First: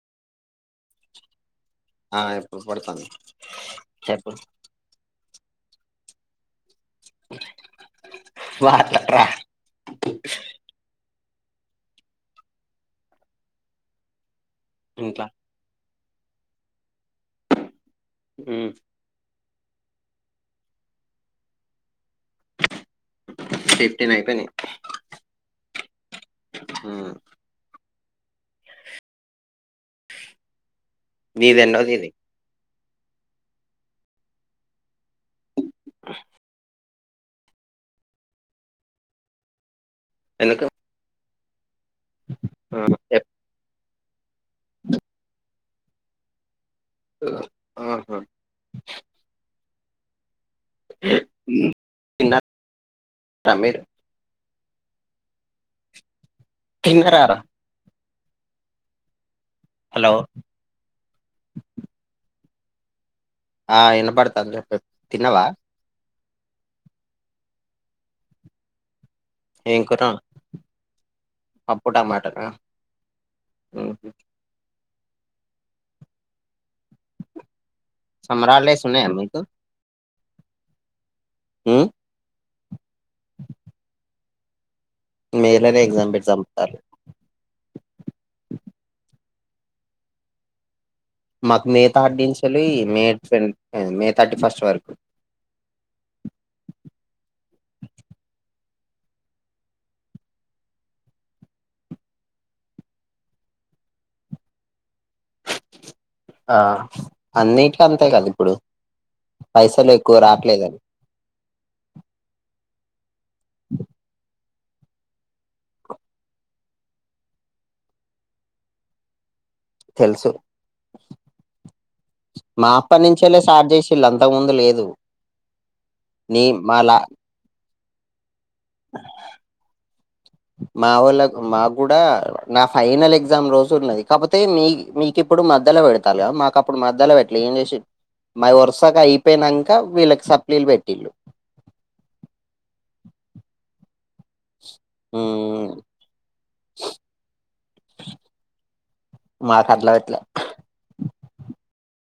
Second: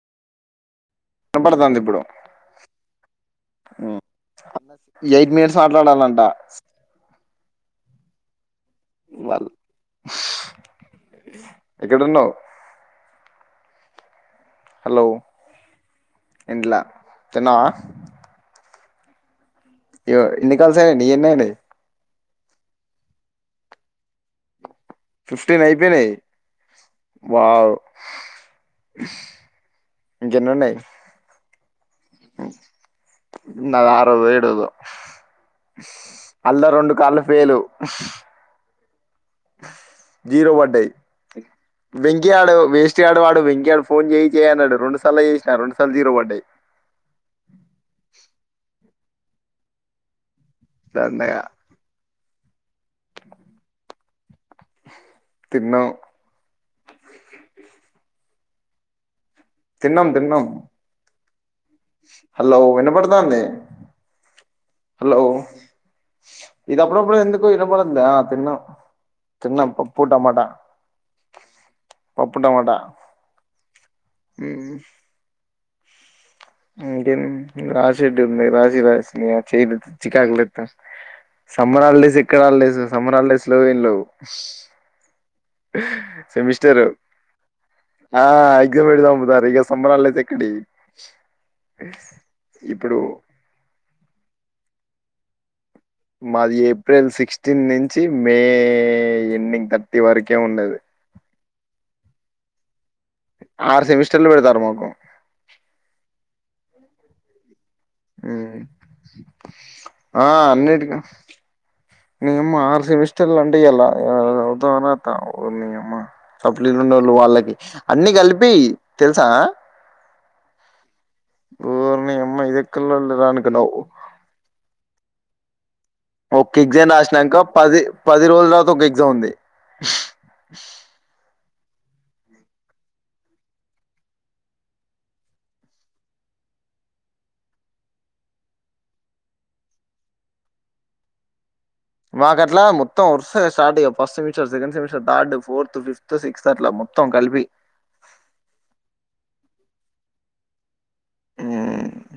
వినపడుతుంది ఇప్పుడు ఆ ఇప్పుడు పడతంది చెప్పు ఎయిట్ మినిట్స్ మాట్లాడాలంట వాళ్ళు వాటర ఎక్కడున్నావు హలో ఇంట్లా తిన్లా తిన్నావా ఉ అయ్యో ఎన్ని కాల్స్ అయినయండి ఎన్ని అయినాయి ఫిఫ్టీన్ అయిపోయినయి ఫిఫ్టీన్ అయిపోయినాయి ఉమ్. వావ్ ఇంకెన్నున్నయ్ నీదెన్నోదిది నాది ఆరోదో ఏడోదో అల్ల రెండు కాల్లు ఫెయిలు జీరో ఎందుకు వడయి వెంకీ యాడు వేస్టు యాడు చెప్పు వాడు వెంకీ యాడు ఫోన్ చెయ్ చెయ్ అన్నడు రెండు సార్లు చేసినా రెండు సార్ల జీరో పడ్డాయి ఆహా సన్నయ త తమిరు తిన్నా చింగరారు తిన్నాం హలో తిన్నాం హలో విన పడుతు ఆ వినపడతాని చెప్పి హలో తినవా ఇది అప్పుడు అప్పుడు ఎందుకో ఇడప్పుడందా తిన్న తన్న ఏం కూర పప్పు టమాటా పప్పు పప్పు టమాటనా టమాటా ఇంకేం రాశిరెడ్డి ఉన్నా సమ్మరాలు రాసి డేస్ ఉన్నాయా రాసిన మీకు చేయలే చికాకులుస్తాం ఉమ్, సమ్మరాళ్లేసి ఎక్కడళ్ళ లేదు సమరాల స్లోవన్ లో మేలోనే ఎగ్జామ్ పెట్టి చంపుతారు సెమిస్టరు ఆ ఎక్మ్ ఎడుదా పోతా వేగా సమోరాల ఇక్కడ మాకు మిగతా ఆడించాల మే మే థర్టీ ఫస్ట్ వరకు మాది ఏప్రిల్ సిక్స్టీన్ నుంచి మే ఎండింగ్ థర్టీ వరకే ఉండది ఆరు సెమిస్టర్లు పెడుతారమాకు ఆ అన్నీ ఎక్కువ ఆ రావట్లేదని అన్నింటికక అమ్మా ఆరు సెమిస్టర్లు అంటే ఎలాతా సలీలున్న వాళ్ళు వాళ్ళకి అన్ని కలిపి తెలుసా తెలుసు ఓర్నీయమ్మ ఇది మా ఎక్కడ అప్ప లొల్లిరా నుంచేళ్ళ అనుకున్నావ్ స్టార్ట్ చేసి ఇళ్ళ అంత ముందు లేదు నీ ఒకే మా ఎగ్జామ్ లా రాసినాక పది అది రోజు రాత ఒక ఎగ్జామ్ ఉంది మా వోళ్ళకు మాకు కూడా నా ఫైనల్ ఎగ్జామ్ రోజు ఉన్నది కాకపోతే మీ మీకు ఇప్పుడు మద్ద్యలో పెడతాలద మాకు అప్పుడు మద్దలో పెట్టలే ఏం చే మా వరుసగా అయిపోయినాక వీళ్ళకి సప్లీలు పెట్టిళ్ళు మాకట్లా మొత్తం వరుసగా స్టార్ట్ చేసిరు ప్రో second semester third um fourth fifth sixth అట్లా మొత్తం కలిపి మా కట్ల పెట్లే మ్మ్మ్మ్